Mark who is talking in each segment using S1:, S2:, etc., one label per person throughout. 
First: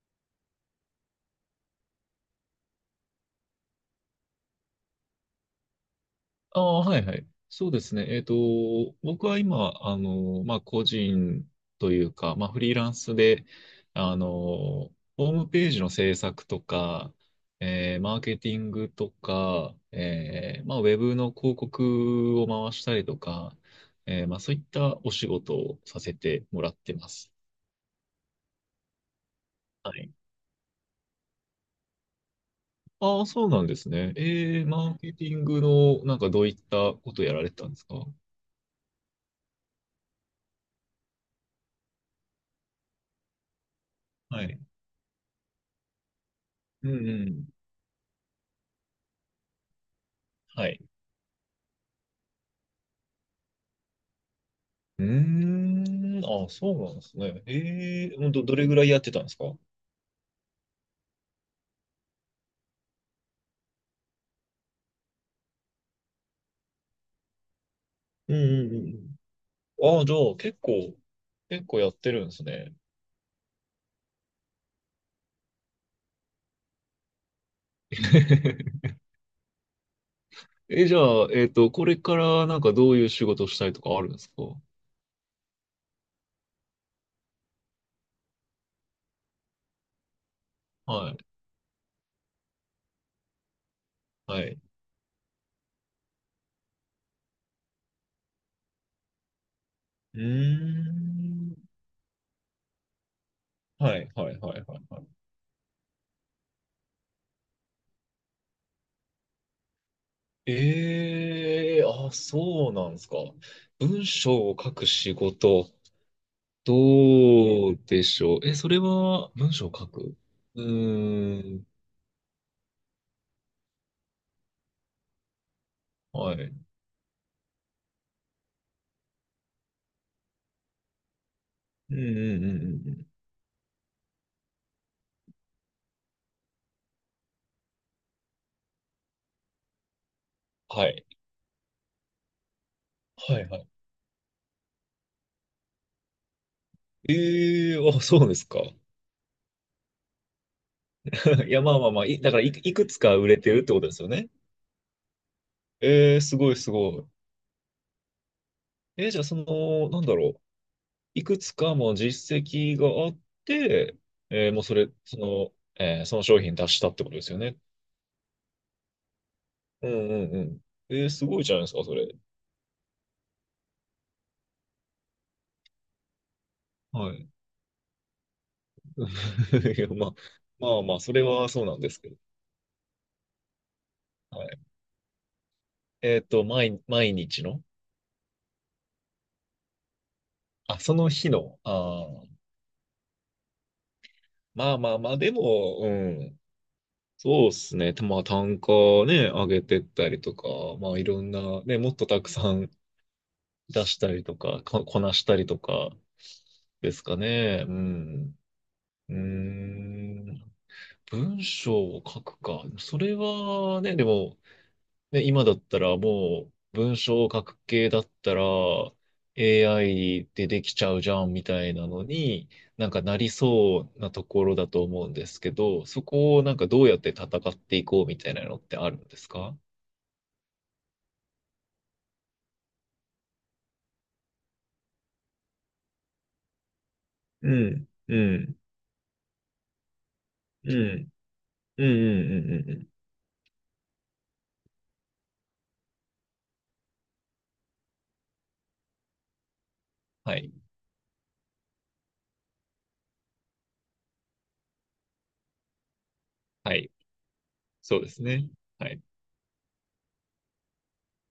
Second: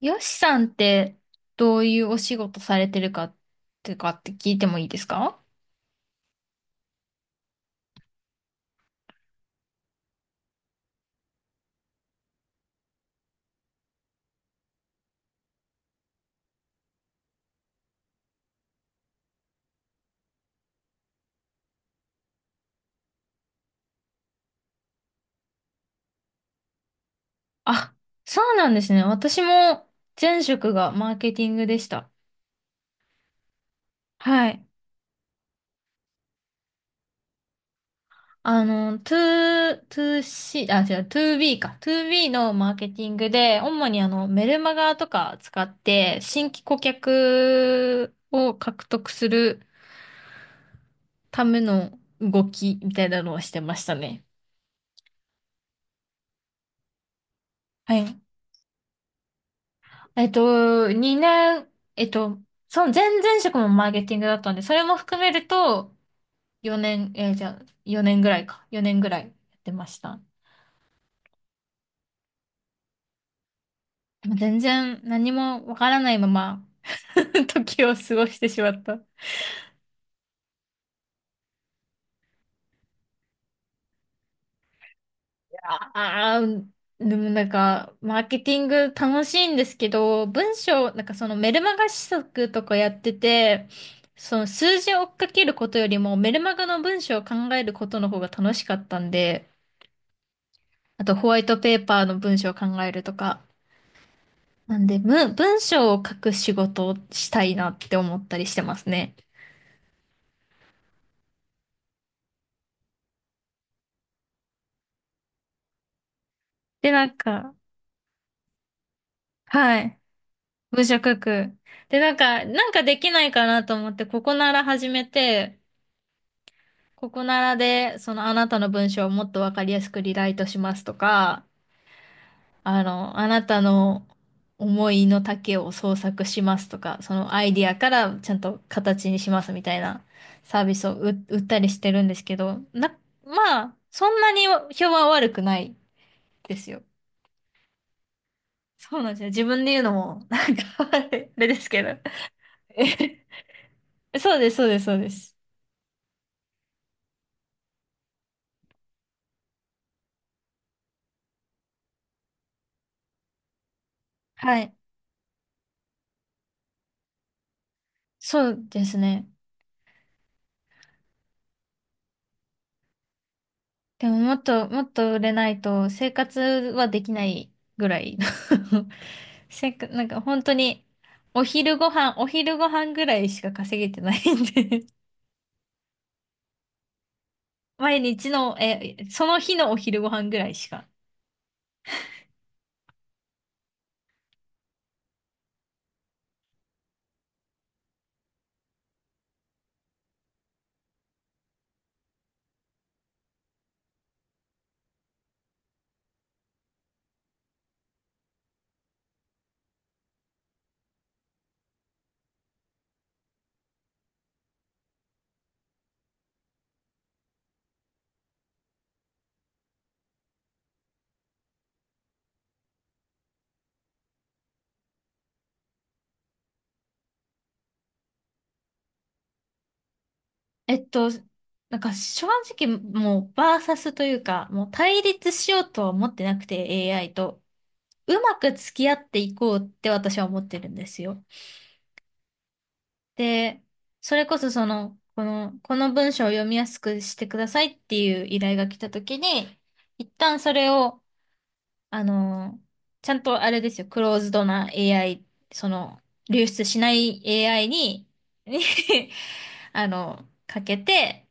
S1: よしさんってどういうお仕事されてるかって聞いてもいいですか？
S2: ああ、はいはい。そうですね。僕は今、まあ、個人というか、まあ、フリーランスで、ホームページの制作とか、マーケティングとか、まあ、ウェブの広告を回したりとか、まあ、そういったお仕事をさせてもらってます。
S1: あ、そうなんですね。私も
S2: はい。
S1: 前職がマーケティングでした。
S2: ああ、そうなんですね。
S1: はい。
S2: マーケティングの、なんかどういったことやられてたんですか？
S1: 2、2C、あ、違う、2B か。2B のマーケティングで、主に
S2: は
S1: メル
S2: い。
S1: マガとか使って、新規顧
S2: うんうん。
S1: 客を獲得する
S2: はい。
S1: ための動きみたいなのをしてましたね。
S2: うーん。あ、そうなんですね。
S1: は
S2: え
S1: い。
S2: え、どれぐらいやってたんですか？うん
S1: えっと、2年、その前々職もマーケティングだったんで、それも含めると、4年、じゃあ、4年ぐ
S2: うん
S1: らいか。
S2: う
S1: 4年ぐ
S2: ん
S1: らいやってま
S2: う
S1: し
S2: ん。あじゃ
S1: た。
S2: あ、結構、結構やってるんですね。
S1: でも全然何もわからないまま 時を過ごしてしまっ た。
S2: え、じゃあ、これからなんかどういう仕事をしたいとかあるんですか？
S1: ああ、でもなんか、マーケティング楽しいんですけど、文章、なん
S2: は
S1: か
S2: い、
S1: そのメルマガ試作とかやってて、そ
S2: は
S1: の
S2: い。
S1: 数字を追っかけることよりもメルマガの文章を考えることの方が楽しかったんで、
S2: う
S1: あとホワイ
S2: ー
S1: ト
S2: ん。
S1: ペーパーの文章を考えるとか。
S2: はい、はい、はい、は
S1: な
S2: い。
S1: んで、
S2: はい。
S1: 文章を書く仕事をしたいなって思ったりしてますね。
S2: ええ、あ、そうなんですか。文章を書く仕事、
S1: で、なんか、
S2: どうでしょう。え、それは文章を
S1: は
S2: 書
S1: い。
S2: く。う
S1: 文章書
S2: ー
S1: く。
S2: ん。
S1: で、なんか、できないかなと思って、ここなら始めて、
S2: はい。
S1: ここならで、そのあなたの文章をもっとわかりやすくリライトしますとか、
S2: うんうんうんうんうん。
S1: あなたの思いの丈を創作しますとか、そのアイディアからちゃんと形にしますみたいなサービス
S2: は
S1: を
S2: い。
S1: 売ったりしてるんですけど、
S2: はいは
S1: ま
S2: い。
S1: あ、そんなに評判は悪くないですよ。
S2: ええー、あ、そうですか。
S1: そうなんですよ。自分で言うのも、なんか あれ
S2: い
S1: で
S2: や、
S1: す
S2: まあ
S1: け
S2: ま
S1: ど。
S2: あまあ、だからいくつか
S1: え、
S2: 売れてるってことですよね。
S1: そうです、そうです、そうです。
S2: ええー、すごいすごい。じゃあ、その、なんだろう。いくつかも実績があって、
S1: は
S2: もうそ
S1: い。
S2: れ、その、えー、その商品出したってことですよね。
S1: そうですね。
S2: うんうんうん。すごいじゃないですか、それ。
S1: でももっと、もっと売れないと生活はでき
S2: は
S1: な
S2: い。
S1: いぐらい せっ
S2: い
S1: か、
S2: や、
S1: なん
S2: まあ、
S1: か本当
S2: まあ
S1: に
S2: まあ、それはそうなんですけど。
S1: お昼ご飯ぐらいしか稼げてない
S2: は
S1: ん
S2: い。
S1: で
S2: 毎日の、
S1: 毎日の、その日のお昼ご飯ぐらいし
S2: あ、
S1: か。
S2: その日の、まあまあまあ、でも、うん。そうっすね。まあ単価ね、上げてったりとか、まあいろんな、ね、もっとたくさん出したりとか、ここなしたりとか、ですかね。うん。うーん。文章を書くか。それはね、でも、で、今だったらもう文章を書く系だったら AI でできちゃうじゃんみたいなのになんかなりそうなところだと思うんですけど、そこをなんかどうやって戦っていこうみたいなのってあるんですか？
S1: えっと、なんか正直もうバーサスというか、もう対立しようとは思ってなくて AI と。
S2: うん、
S1: う
S2: う
S1: まく
S2: ん、
S1: 付き合っていこうって私は思ってる
S2: う
S1: んです
S2: ん、
S1: よ。
S2: うん、うん、うん、うん。
S1: で、それこそこの文章を読みやすくしてくださいっていう依頼が来た時に、一
S2: は
S1: 旦そ
S2: い。
S1: れを、あの、ちゃんとあれですよ、クローズドな AI、その、流出
S2: は
S1: し
S2: い。
S1: ない AI
S2: そう
S1: に、
S2: ですね。
S1: に
S2: はい。
S1: かけて、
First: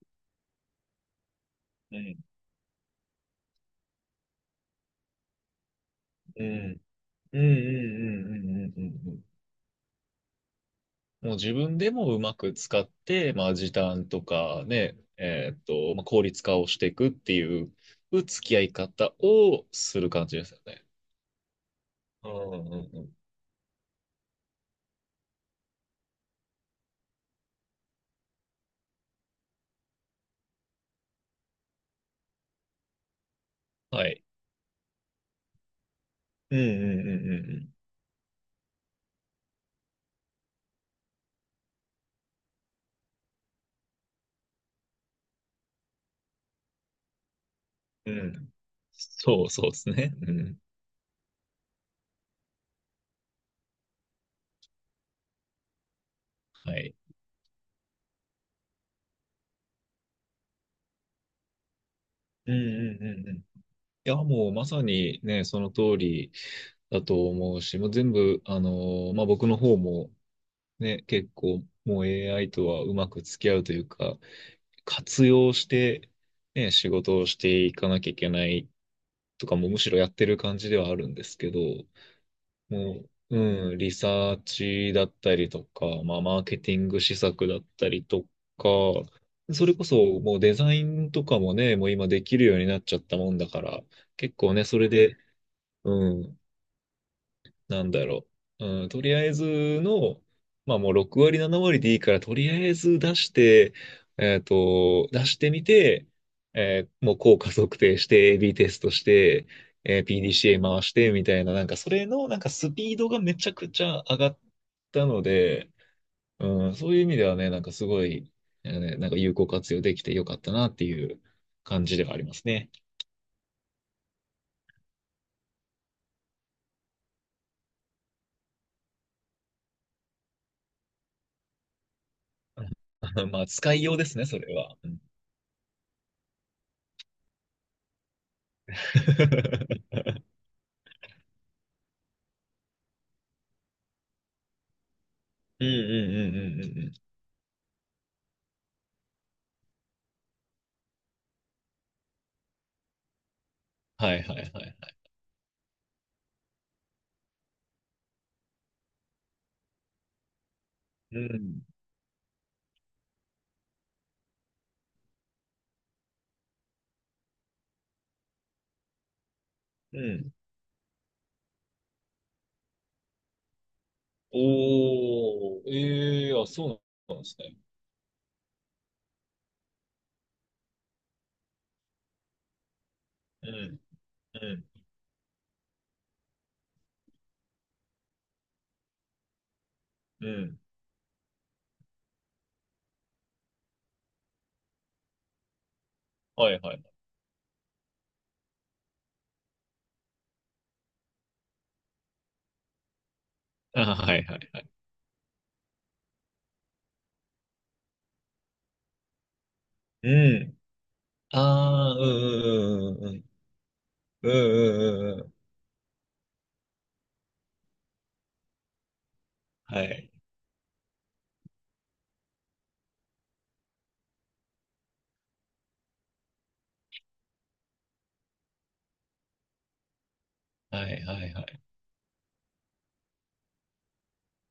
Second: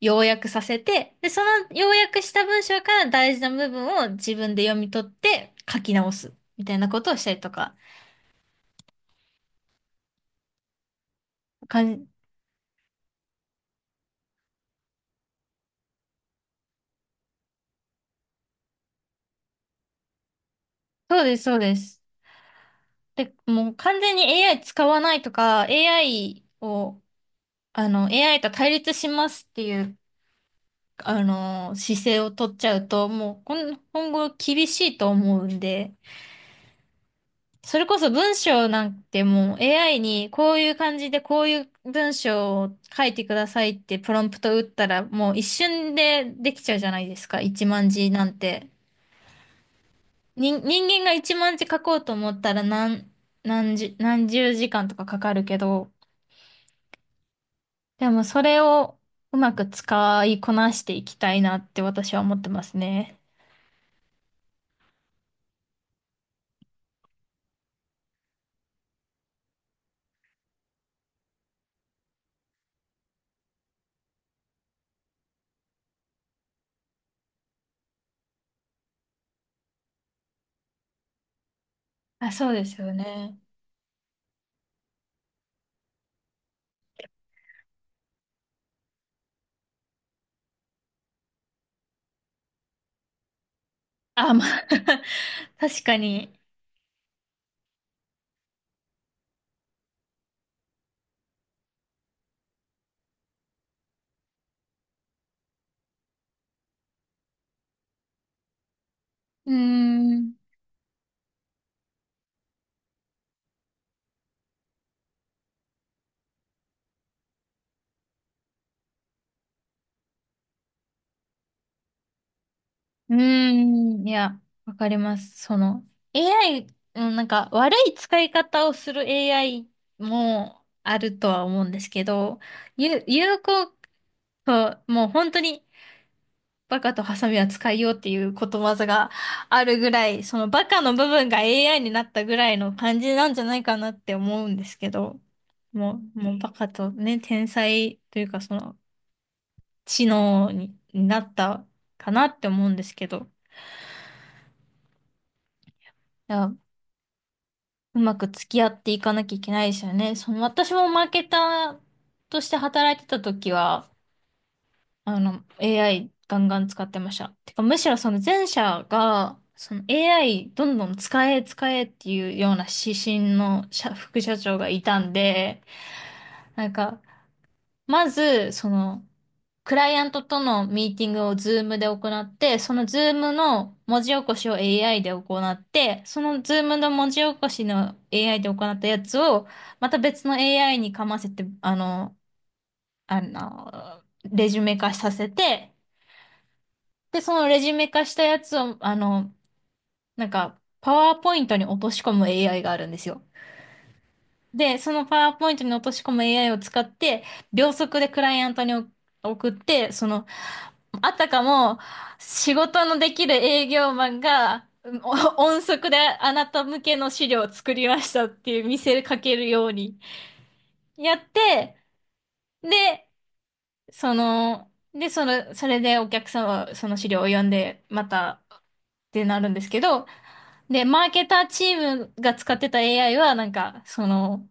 S1: 要約させて、で、その要
S2: うん、
S1: 約した文章から大事な部分を自分で読み取って書き直す、
S2: う
S1: みたい
S2: ん、
S1: なことをした
S2: う
S1: り
S2: ん、うん、う
S1: とか、
S2: ん、うん、うん、うん。もう自分
S1: か
S2: で
S1: ん、
S2: もうまく使って、まあ、時短とかね、まあ、効率化をしていくっていう付き合い方をする感じですよね。
S1: そうです、そうです。
S2: うんうんうん。
S1: で、もう完全に AI 使わないとか、AI を、AI と対立しますっていう、姿勢を取っちゃうと、もう
S2: は
S1: 今
S2: い。
S1: 後厳しいと思うんで、
S2: うんうんう
S1: そ
S2: ん
S1: れこそ文章なんてもう AI にこういう感じでこういう文章を書いてくださいってプロンプト打ったらもう一瞬でできちゃうじゃないですか、一万字
S2: うんう
S1: な
S2: ん。う
S1: ん
S2: ん。
S1: て。
S2: そうそうですね。うん。
S1: 人間が一万字書こうと思ったら何十時間とかかかるけど、
S2: はい。
S1: でもそれをうまく使いこなしていきたいなって私は思って
S2: うん
S1: ます
S2: うん
S1: ね。
S2: うんうん。いや、もうまさにね、その通りだと思うし、もう全部、まあ、僕の方もね、結構もう AI とはうまく付き合うというか、活用して、ね、仕事をしていかなきゃいけないとかもむしろやってる感じではあるんですけど、
S1: あ、そうですよ
S2: も
S1: ね。
S2: う、うん、リサーチだったりとか、まあ、マーケティング施策だったりとか、それこそもうデザインとかもね、もう今できるようになっちゃったもんだから、
S1: あ、
S2: 結
S1: ま
S2: 構ね、
S1: あ
S2: それで、
S1: 確か
S2: う
S1: に。
S2: ん、なんだろう。うん、とりあえずの、まあもう6割、7割でいいから、とりあえず出して、出してみて、もう効果測定して、AB テストして、
S1: うーん。
S2: PDCA 回して、みたいな、なんかそれの、なんかスピードがめちゃくちゃ上がったので、うん、そういう意味ではね、なんかすごい、ねなんか有効活用できてよかったなっていう感じではありますね。
S1: うーん。いや、わかります。AI、うんなんか悪い使い方をする AI もあるとは思うんですけど、有、有
S2: まあ、
S1: 効
S2: 使いようですね、それは。
S1: と、
S2: うん。
S1: もう本当にバカとハサミは使いようっていうことわざがあるぐ らい、そのバカの部分が AI になったぐらいの感じなんじゃないかなって思うんですけど、
S2: うんう
S1: も
S2: ん
S1: う、
S2: う
S1: も
S2: ん
S1: う
S2: う
S1: バ
S2: ん
S1: カ
S2: うんう
S1: と
S2: ん。
S1: ね、天才というかその知能になったかなって思うんですけど、
S2: はいはいはいはい。
S1: いや、うまく付き合っていかなきゃいけないですよね。その私もマー
S2: う
S1: ケタ
S2: ん。
S1: ーとして働いてた時は、AI ガンガン使ってました。てか、むしろその前者が、その
S2: うん。
S1: AI どんどん使え使えっていうような指針の社副社長がいたんで、
S2: おー、ええー、あ、そ
S1: なんか、
S2: うなんですね。
S1: まず、クライアントとのミーティングをズームで行って、そのズーム
S2: う
S1: の
S2: ん、
S1: 文字起こ
S2: う
S1: しを
S2: ん、
S1: AI で行って、そのズームの文字起こしの AI で行ったやつを、また別
S2: う
S1: の
S2: ん。
S1: AI にかませて、レジュメ化させて、
S2: はいはい。
S1: で、そのレジュメ化したやつを、なんか、パワーポイントに落とし込む AI があるんですよ。
S2: あ、はいはいはい。
S1: で、そのパワーポイントに落とし込む AI を使って、秒速でクライアントに送って、
S2: うん。
S1: あた
S2: あ
S1: かも、
S2: あ、う
S1: 仕事
S2: ん
S1: の
S2: う
S1: で
S2: ん
S1: きる営業マン
S2: うん
S1: が、うんお
S2: うんうん。うんうんうんうん。
S1: 音速であなた向けの資料を作りましたっていう見せかけるよう
S2: は
S1: に
S2: い。
S1: やって、で、それでお客さんはその資料を読んで、また、ってなるんですけど、
S2: は
S1: で、
S2: い
S1: マー
S2: は
S1: ケ
S2: い
S1: タ
S2: は
S1: ー
S2: い。
S1: チームが使ってた AI は、なんか、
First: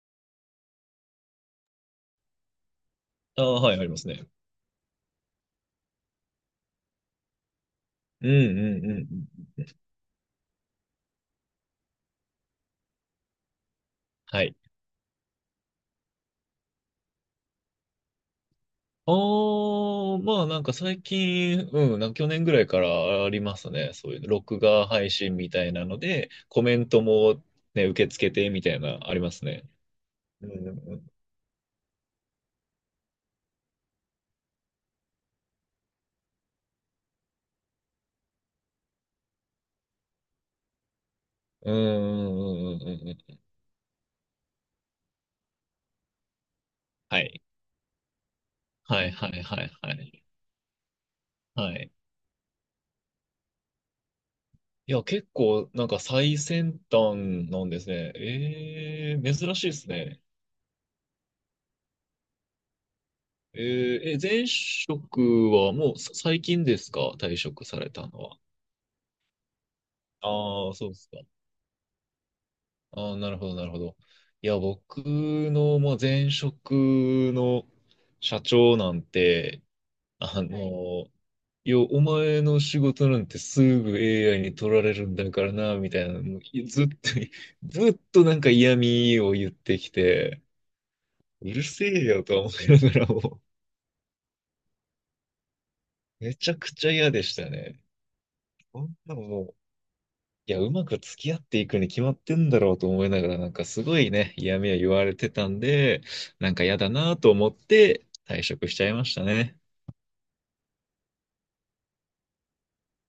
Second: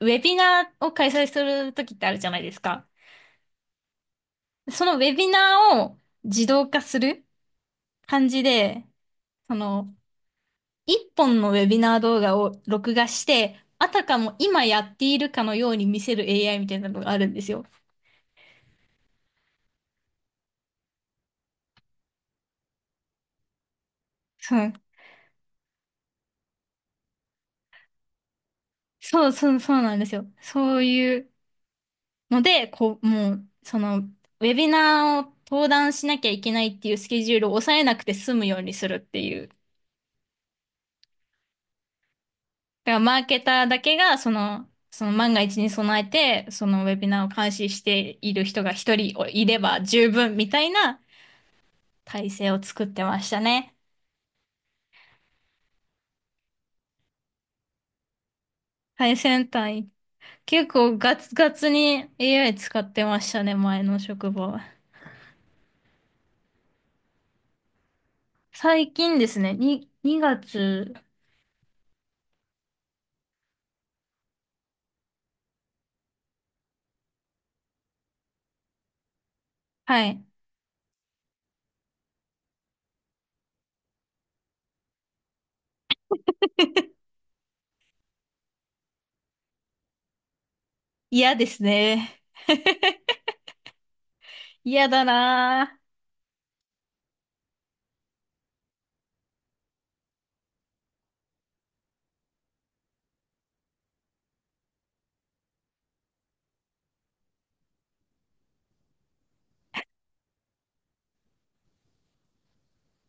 S1: ウェビナーを開催するときってあるじゃないですか。
S2: ああ、はい、ありますね。
S1: そのウェビナーを自動化する
S2: う
S1: 感
S2: ん
S1: じ
S2: う
S1: で、
S2: んうんうん。
S1: その、一本のウェビナー動画を録画して、あたかも
S2: はい。
S1: 今やっているかのように見せる AI みたいなのがあるんですよ。
S2: ああ、まあなんか最近、うん、なんか去年ぐらいからありますね。そういうの
S1: そ
S2: 録
S1: う、
S2: 画配信みたいなので、コメントもね、受け付けてみたいな、あり
S1: そ
S2: ま
S1: う
S2: す
S1: そう、
S2: ね。
S1: そうなんですよ。
S2: う
S1: そう
S2: ん
S1: いうので、こう、もう、ウェビナーを登壇しなきゃいけないっていうスケジュールを抑えなくて済むようにするっていう。
S2: うんうんう
S1: だか
S2: ん
S1: ら
S2: うん
S1: マー
S2: うん。
S1: ケターだけが、その万が一に備えて、そのウェビ
S2: は
S1: ナーを
S2: い。
S1: 監視している人が一
S2: はい
S1: 人
S2: はい
S1: い
S2: は
S1: れ
S2: い
S1: ば
S2: は
S1: 十
S2: い。
S1: 分みたいな
S2: はい。
S1: 体制を作ってましたね。
S2: いや、結構なんか最先端なんですね。
S1: 最先
S2: 珍しいです
S1: 端。
S2: ね。
S1: 結構ガツガツに AI 使ってましたね、前の職
S2: 前
S1: 場は。
S2: 職はもうさ最近ですか、退職されたのは？
S1: 最近ですね、2
S2: ああ、そう
S1: 月。
S2: ですか。ああ、なるほどなるほど。いや、僕の、まあ、前職の社長なんて、
S1: はい。
S2: はい。の、いや、お前の仕事なんてすぐ AI に取られるんだからな、みたいなの、もうずっと、ずっとなんか嫌味を言ってきて、
S1: 嫌で
S2: う
S1: す
S2: るせえ
S1: ね。
S2: よと思いながらも、
S1: 嫌だなぁ。
S2: めちゃくちゃ嫌でしたね。こんなのもう、いや、うまく付き合っていくに決まってんだろうと思いながら、なんかすごいね、嫌味を言われてたんで、なんか嫌だなと思って退職しちゃいましたね。